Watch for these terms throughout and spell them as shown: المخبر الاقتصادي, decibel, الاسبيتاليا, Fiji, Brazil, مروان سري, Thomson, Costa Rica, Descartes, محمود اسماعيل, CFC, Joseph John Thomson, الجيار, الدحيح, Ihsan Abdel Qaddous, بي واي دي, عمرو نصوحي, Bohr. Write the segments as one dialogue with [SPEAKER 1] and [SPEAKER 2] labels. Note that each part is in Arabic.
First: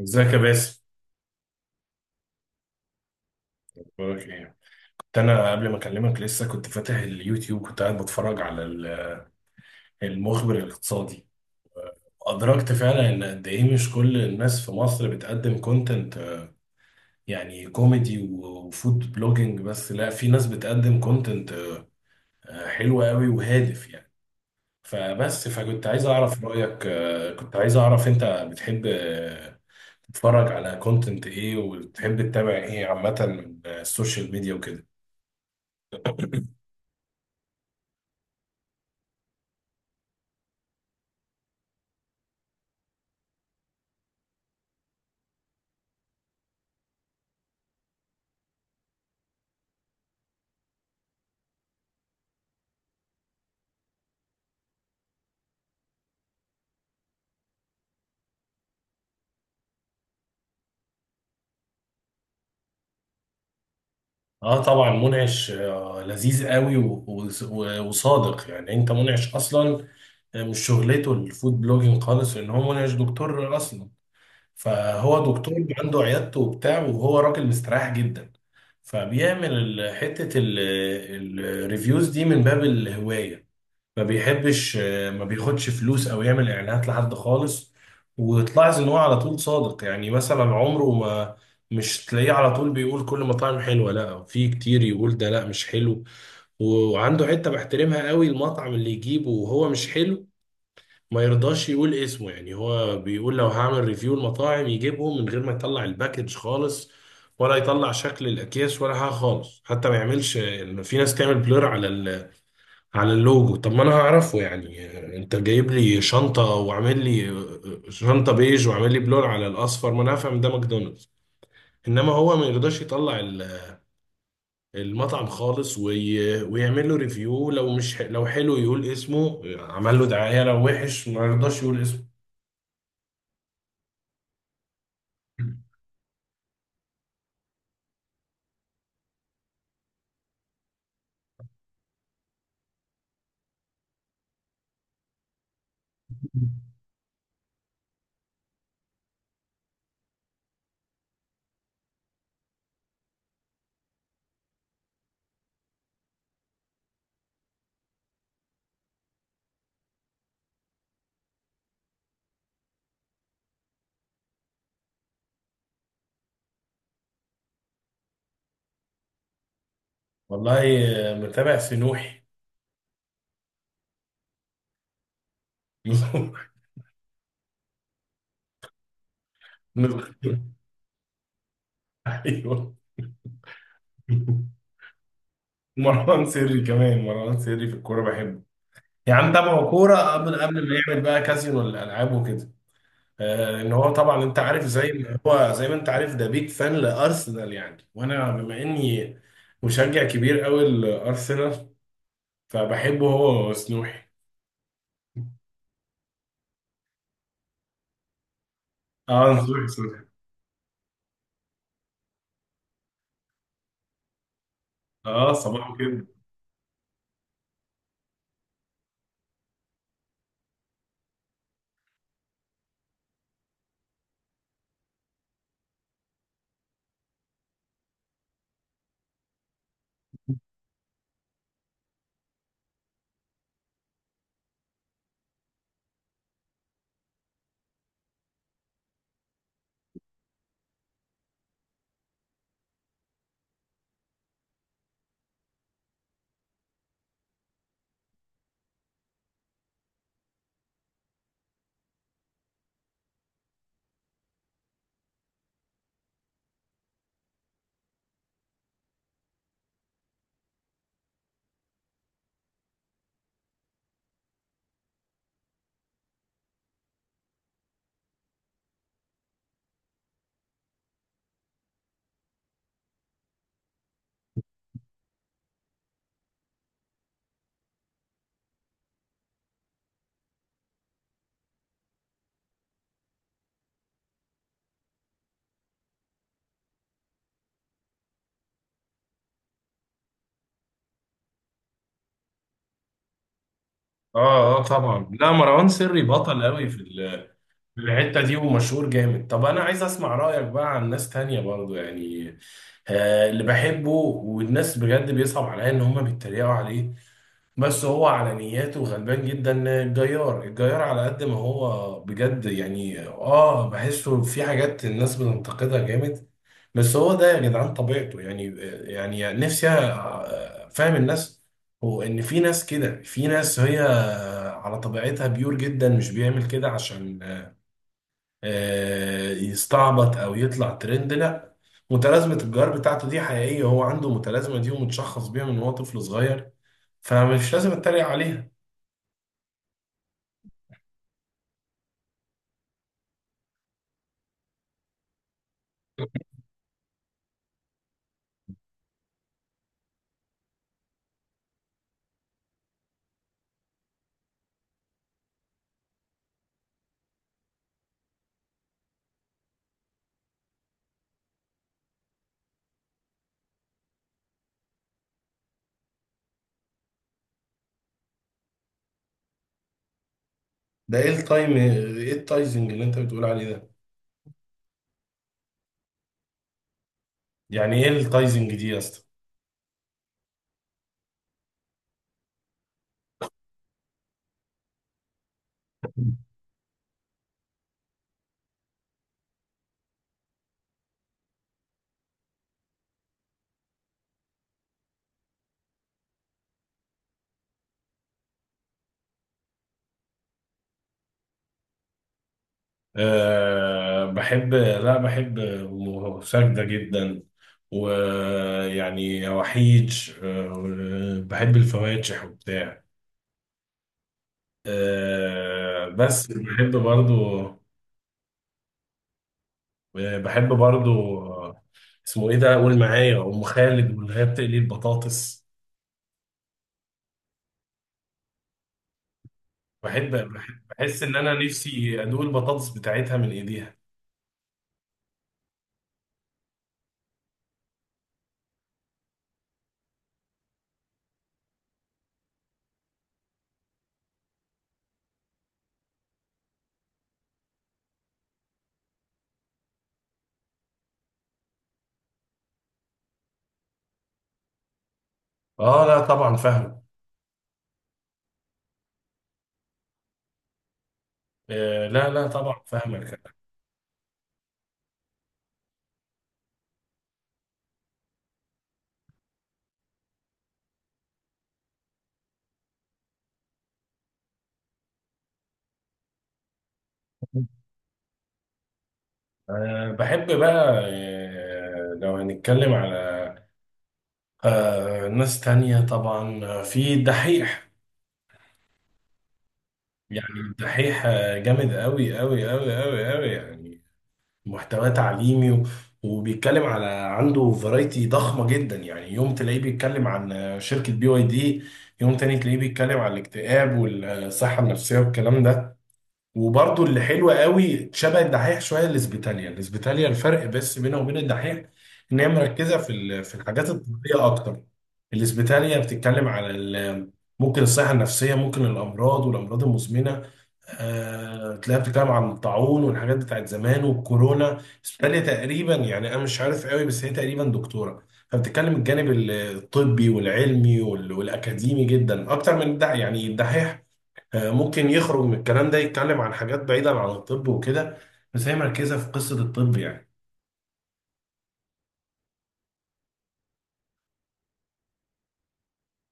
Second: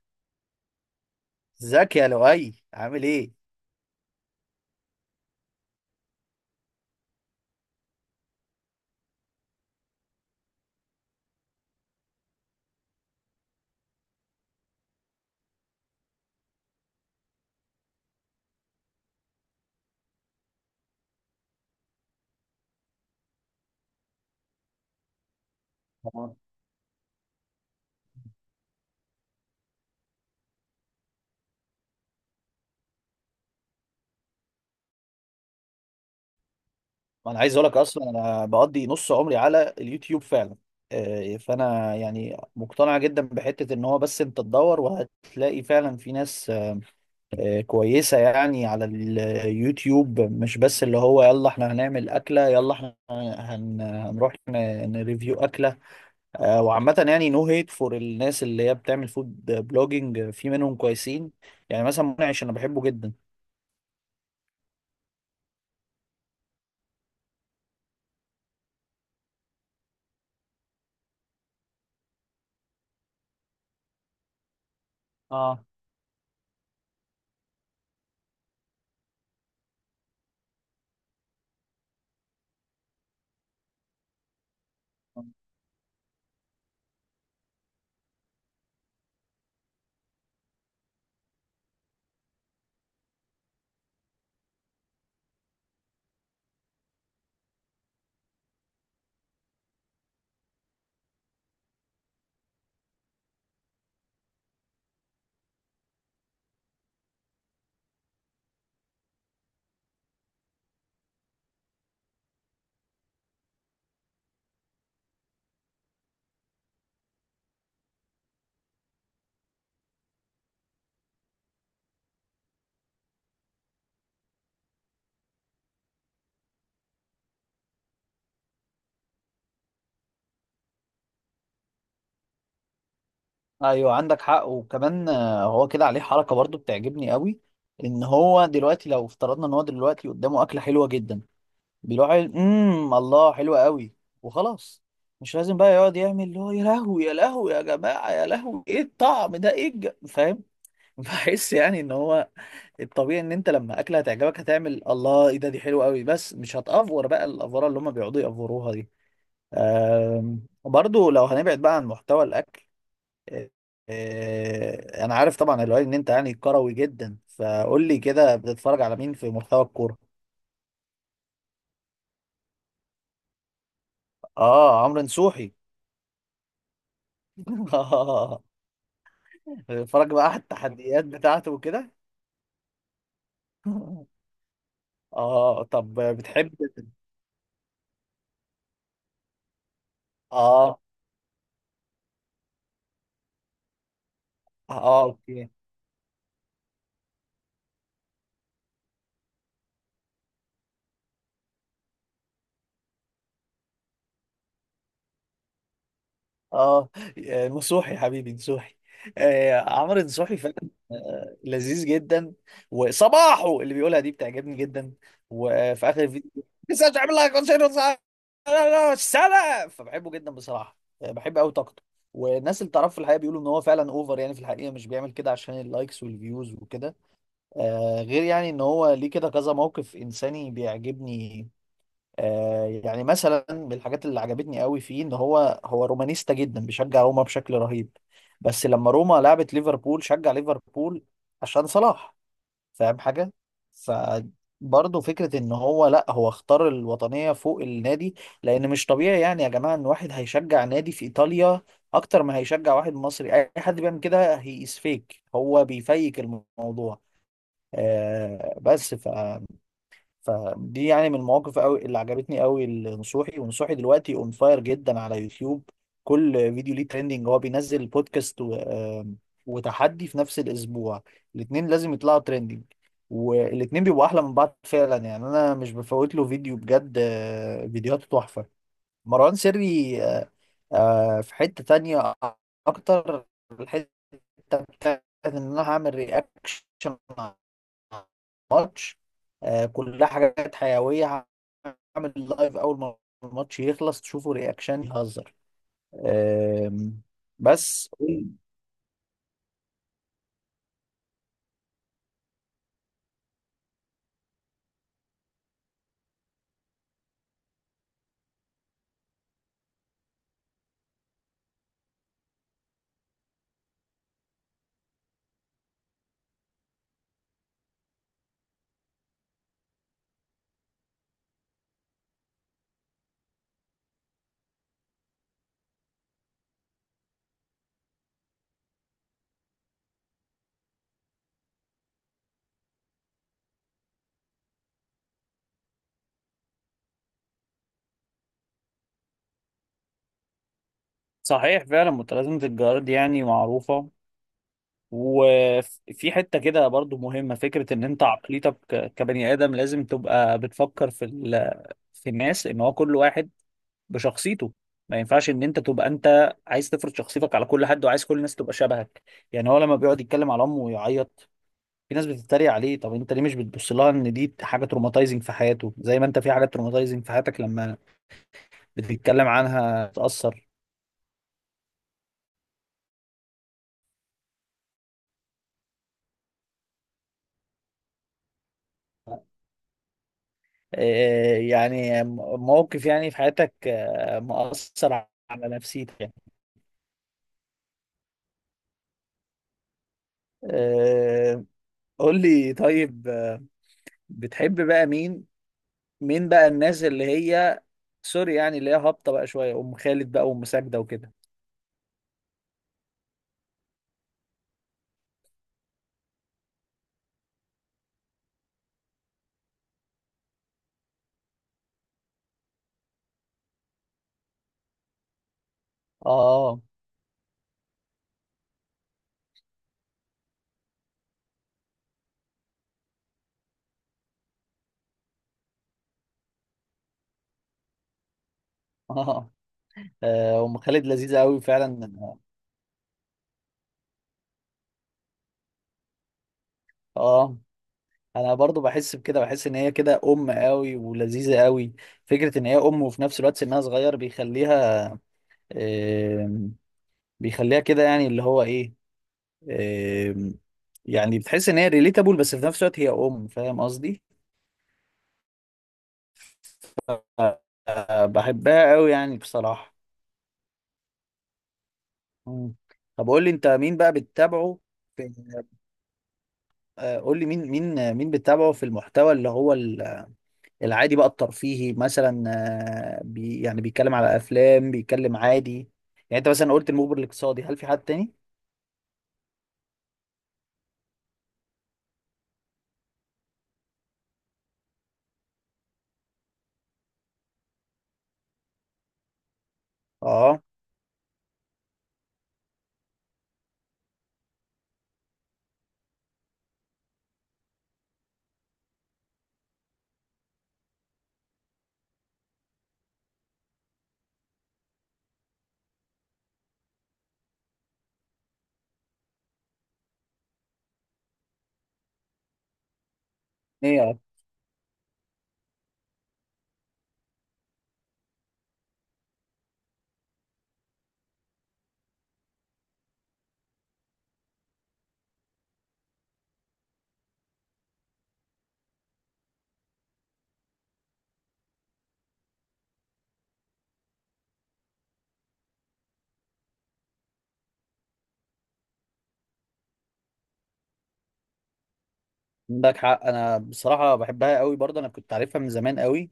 [SPEAKER 1] ازيك يا باسم؟
[SPEAKER 2] ازيك يا لؤي عامل ايه؟
[SPEAKER 1] بقولك ايه. كنت انا قبل ما اكلمك لسه كنت فاتح اليوتيوب، كنت قاعد بتفرج على المخبر الاقتصادي. ادركت فعلا ان قد ايه مش كل الناس في مصر بتقدم كونتنت يعني كوميدي وفود بلوجينج، بس لا، في ناس بتقدم كونتنت حلو قوي وهادف يعني. فبس فكنت عايز
[SPEAKER 2] تمام.
[SPEAKER 1] اعرف رايك، كنت عايز اعرف انت بتحب تتفرج على كونتنت ايه، وبتحب تتابع ايه عامه من السوشيال ميديا وكده.
[SPEAKER 2] انا عايز اقول لك اصلا انا بقضي نص عمري على اليوتيوب فعلا. فانا يعني مقتنع جدا بحته ان هو بس انت تدور وهتلاقي فعلا في ناس كويسه يعني على اليوتيوب، مش بس اللي هو يلا احنا هنعمل اكله يلا احنا هنروح نريفيو اكله. وعامه يعني نو هيت فور الناس اللي هي بتعمل فود بلوجينج، في منهم كويسين. يعني مثلا منعش انا بحبه جدا.
[SPEAKER 1] اه طبعا، منعش لذيذ قوي وصادق يعني. انت منعش اصلا مش شغلته الفود بلوجينج خالص، لان هو منعش دكتور اصلا. فهو دكتور عنده عيادته وبتاع، وهو راجل مستريح جدا، فبيعمل حتة الريفيوز دي من باب الهواية. ما بيحبش، ما بياخدش فلوس او يعمل اعلانات لحد خالص. وتلاحظ ان هو على طول صادق، يعني مثلا عمره ما مش تلاقيه على طول بيقول كل مطاعم حلوه، لا، في كتير يقول ده لا مش حلو. وعنده حته بحترمها قوي، المطعم اللي يجيبه وهو مش حلو ما يرضاش يقول اسمه. يعني هو بيقول لو هعمل ريفيو المطاعم يجيبهم من غير ما يطلع الباكج خالص، ولا يطلع شكل الاكياس ولا حاجه خالص، حتى ما يعملش. في ناس تعمل بلور على على اللوجو، طب ما انا هعرفه يعني. انت جايب لي شنطة وعامل لي شنطة بيج وعامل لي بلون على الاصفر، ما انا هفهم ده ماكدونالدز. انما هو ما يرضاش يطلع المطعم خالص ويعمل له ريفيو. لو مش لو حلو يقول اسمه، عمل له دعاية، لو وحش ما يرضاش يقول اسمه.
[SPEAKER 2] ايوه عندك حق. وكمان هو كده عليه حركه برضو بتعجبني قوي، ان هو دلوقتي لو افترضنا ان هو دلوقتي قدامه اكله حلوه جدا، بيروح قايل، الله حلوه قوي وخلاص. مش لازم بقى يقعد يعمل اللي هو يا لهوي يا لهوي يا جماعه يا لهوي ايه الطعم ده ايه فاهم؟ بحس يعني ان هو الطبيعي ان انت لما اكله هتعجبك هتعمل الله ايه ده دي حلوه قوي، بس مش هتأفور بقى الافوره اللي هم بيقعدوا يأفوروها دي. برضو لو هنبعد بقى عن محتوى الاكل، انا عارف طبعا الوالي ان انت يعني كروي جدا، فقول لي كده بتتفرج على مين في محتوى الكوره؟
[SPEAKER 1] والله، متابع في نوحي.
[SPEAKER 2] اه، عمرو نصوحي. اه، بتتفرج بقى على التحديات بتاعته وكده؟
[SPEAKER 1] ايوه،
[SPEAKER 2] اه، طب
[SPEAKER 1] مروان
[SPEAKER 2] بتحب.
[SPEAKER 1] سري كمان، مروان سري في الكورة بحبه. يا عم تابعه كورة من قبل ما
[SPEAKER 2] اه
[SPEAKER 1] يعمل بقى كازينو الألعاب وكده. ان هو طبعا انت عارف، زي
[SPEAKER 2] اه،
[SPEAKER 1] ما
[SPEAKER 2] اوكي.
[SPEAKER 1] هو، زي ما انت عارف، ده بيك فان لارسنال يعني، وانا بما اني مشجع كبير قوي لارسنال، فبحبه هو وسنوحي.
[SPEAKER 2] اه، نصوحي يا حبيبي نصوحي.
[SPEAKER 1] اه، نصوحي
[SPEAKER 2] آه
[SPEAKER 1] صبحي.
[SPEAKER 2] عمرو نصوحي فعلا. آه لذيذ جدا. وصباحه اللي بيقولها دي بتعجبني جدا،
[SPEAKER 1] اه، صباحه
[SPEAKER 2] وفي اخر
[SPEAKER 1] كده.
[SPEAKER 2] الفيديو. لسه مش عامل لها كونسيرت سنه، فبحبه جدا بصراحه. بحب قوي طاقته. والناس اللي تعرفه في الحقيقه بيقولوا ان هو فعلا اوفر، يعني في الحقيقه مش بيعمل كده عشان اللايكس والفيوز وكده. آه غير يعني ان هو ليه كده كذا موقف انساني بيعجبني. يعني مثلا من الحاجات اللي عجبتني قوي فيه ان هو رومانيستا جدا، بيشجع روما بشكل رهيب، بس لما روما لعبت ليفربول شجع ليفربول عشان صلاح. فاهم حاجة؟ فبرضه فكرة ان هو لا هو اختار الوطنية فوق النادي. لان مش طبيعي يعني يا جماعة ان واحد هيشجع نادي في ايطاليا اكتر ما هيشجع واحد مصري. اي حد بيعمل كده هي از فيك، هو بيفيك الموضوع. آه بس. فدي يعني من المواقف قوي اللي عجبتني قوي لنصوحي. ونصوحي دلوقتي اون فاير جدا على يوتيوب، كل فيديو ليه ترending. هو بينزل بودكاست و وتحدي في نفس الاسبوع، الاتنين لازم يطلعوا ترending، والاتنين بيبقوا احلى من بعض فعلا. يعني انا مش بفوت له فيديو بجد. فيديوهاته تحفة مروان سري. في حتة تانية اكتر، الحتة بتاعت ان انا هعمل رياكشن ماتش. كلها حاجات حيوية. هعمل لايف أول ما الماتش يخلص
[SPEAKER 1] اه
[SPEAKER 2] تشوفوا
[SPEAKER 1] اه
[SPEAKER 2] رياكشن
[SPEAKER 1] طبعا، لا
[SPEAKER 2] يهزر.
[SPEAKER 1] مروان سري بطل قوي في
[SPEAKER 2] آم،
[SPEAKER 1] في
[SPEAKER 2] بس
[SPEAKER 1] الحته دي ومشهور جامد. طب انا عايز اسمع رايك بقى عن ناس تانية برضو يعني. آه اللي بحبه، والناس بجد بيصعب عليا ان هم بيتريقوا عليه، بس هو على نياته غلبان جدا، الجيار، الجيار على قد ما هو بجد يعني. اه بحسه في حاجات الناس بتنتقدها جامد، بس هو ده يا جدعان طبيعته يعني. يعني نفسي فاهم الناس، هو ان في ناس كده، في ناس هي على طبيعتها بيور جدا، مش بيعمل كده عشان يستعبط او يطلع ترند، لا، متلازمه الجار بتاعته دي حقيقيه، هو عنده متلازمه دي ومتشخص بيها من وهو طفل صغير، فمش لازم اتريق عليها.
[SPEAKER 2] صحيح فعلا متلازمة الجارد يعني معروفة. وفي حتة كده برضو مهمة، فكرة ان انت عقليتك كبني ادم لازم تبقى بتفكر في الناس، ان هو كل واحد بشخصيته. ما ينفعش ان انت تبقى انت عايز تفرض شخصيتك على كل حد وعايز كل الناس تبقى شبهك. يعني هو لما بيقعد يتكلم على امه ويعيط، في ناس بتتريق عليه. طب انت ليه مش بتبص لها ان دي حاجه تروماتايزنج في حياته، زي ما انت في حاجات تروماتايزنج في حياتك لما بتتكلم عنها تاثر.
[SPEAKER 1] ده ايه التايم، ايه التايزنج اللي انت بتقول عليه ده؟ يعني ايه التايزنج دي يا اسطى؟
[SPEAKER 2] إيه يعني؟ موقف يعني في حياتك مؤثر على نفسيتك يعني. آه، قول لي طيب، بتحب بقى مين؟ مين بقى الناس اللي هي سوري يعني اللي هي هابطه بقى شويه؟ ام خالد بقى، وام ساجده وكده.
[SPEAKER 1] أه بحب، لا بحب ساجدة جدا، ويعني وحيد. أه بحب الفواتح وبتاع. أه بس
[SPEAKER 2] اه
[SPEAKER 1] بحب برضو، وبحب برضو، اسمه ايه ده؟ قول معايا، ام خالد، واللي هي بتقلي البطاطس.
[SPEAKER 2] اه.
[SPEAKER 1] بحب،
[SPEAKER 2] ام خالد
[SPEAKER 1] بحس ان
[SPEAKER 2] لذيذه
[SPEAKER 1] انا
[SPEAKER 2] قوي فعلا.
[SPEAKER 1] نفسي ادوق البطاطس بتاعتها من ايديها.
[SPEAKER 2] اه، انا برضو بحس بكده، بحس ان هي كده ام قوي ولذيذه قوي. فكره ان هي ام وفي نفس الوقت سنها صغير بيخليها، آم، بيخليها كده يعني اللي هو ايه، آم، يعني بتحس ان هي ريليتابل بس في نفس الوقت هي ام. فاهم قصدي؟
[SPEAKER 1] اه لا طبعا فاهمك.
[SPEAKER 2] آه، بحبها قوي يعني بصراحه.
[SPEAKER 1] آه لا لا
[SPEAKER 2] مم.
[SPEAKER 1] طبعا
[SPEAKER 2] طب قول
[SPEAKER 1] فاهمك.
[SPEAKER 2] لي انت مين بقى بتتابعه في، قول لي مين بتتابعه في المحتوى اللي هو العادي بقى الترفيهي مثلا، بي يعني بيتكلم على افلام بيتكلم عادي. يعني انت مثلا قلت المخبر الاقتصادي، هل في حد تاني؟
[SPEAKER 1] آه بحب بقى، آه لو هنتكلم على آه ناس تانية طبعا، في الدحيح. يعني
[SPEAKER 2] اه
[SPEAKER 1] الدحيح جامد قوي قوي قوي قوي قوي يعني، محتوى تعليمي وبيتكلم على، عنده فرايتي ضخمة جدا، يعني يوم تلاقيه بيتكلم عن شركة بي واي دي، يوم تاني تلاقيه بيتكلم عن الاكتئاب والصحة النفسية والكلام ده. وبرضو اللي حلوة قوي شبه الدحيح شوية الاسبيتاليا، الاسبيتاليا الفرق بس بينها وبين الدحيح ان هي مركزة في في الحاجات
[SPEAKER 2] ايه.
[SPEAKER 1] الطبية اكتر. الاسبيتاليا بتتكلم على ممكن الصحة النفسية، ممكن الامراض والامراض المزمنة، تلاقيها بتتكلم عن الطاعون والحاجات بتاعت زمان والكورونا. الاسبيتاليا تقريبا يعني انا مش عارف قوي، بس هي تقريبا دكتورة، فبتتكلم الجانب الطبي والعلمي والاكاديمي جدا اكتر من الدحيح. يعني الدحيح ممكن يخرج من الكلام ده يتكلم عن حاجات بعيدة عن الطب وكده، بس هي مركزة في قصة الطب يعني.
[SPEAKER 2] عندك حق. انا بصراحه بحبها قوي برضه، انا كنت عارفها من زمان قوي.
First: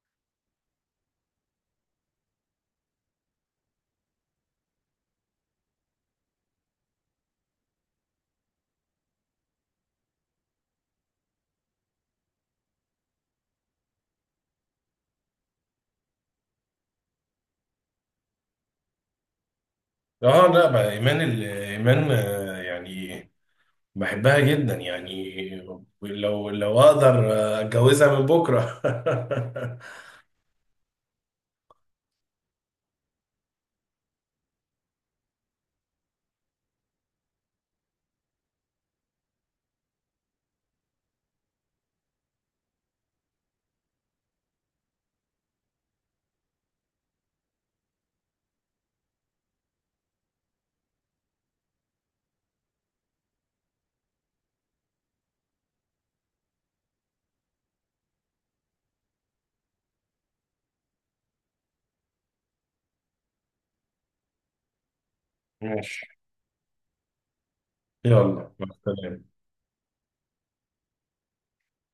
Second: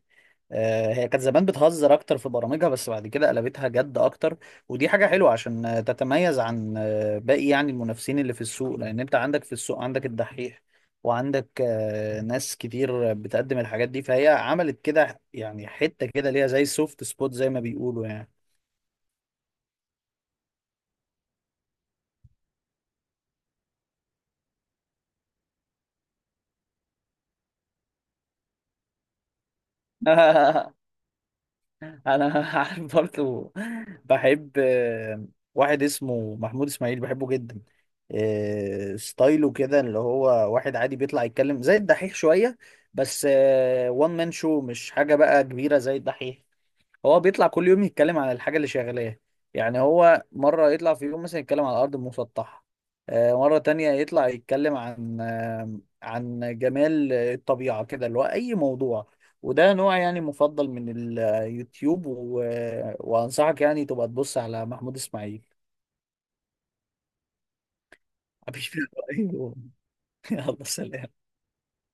[SPEAKER 2] هي كانت زمان بتهزر اكتر في برامجها بس بعد كده قلبتها جد اكتر. ودي حاجة حلوة عشان تتميز عن باقي يعني المنافسين اللي في السوق. لان انت عندك في السوق عندك الدحيح، وعندك ناس كتير بتقدم الحاجات دي، فهي عملت كده يعني حتة كده ليها زي سوفت سبوت زي ما بيقولوا يعني.
[SPEAKER 1] اه لا بقى، ايمان ايمان يعني بحبها جدا يعني، لو لو اقدر اتجوزها من بكرة.
[SPEAKER 2] انا عارف برضه. بحب واحد اسمه محمود اسماعيل، بحبه جدا. ستايله كده اللي هو واحد عادي بيطلع يتكلم زي الدحيح شوية بس، وان مان شو مش حاجة بقى كبيرة زي الدحيح. هو بيطلع كل يوم يتكلم عن الحاجة اللي شغلاه. يعني هو مرة يطلع في يوم مثلا يتكلم عن الأرض المسطحة، مرة تانية يطلع يتكلم عن عن جمال الطبيعة كده اللي هو أي موضوع. وده نوع يعني مفضل من اليوتيوب وأنصحك يعني تبقى تبص على محمود إسماعيل.
[SPEAKER 1] ماشي، يلا مع
[SPEAKER 2] مفيش فيه
[SPEAKER 1] السلامة.
[SPEAKER 2] رأي. يلا سلام.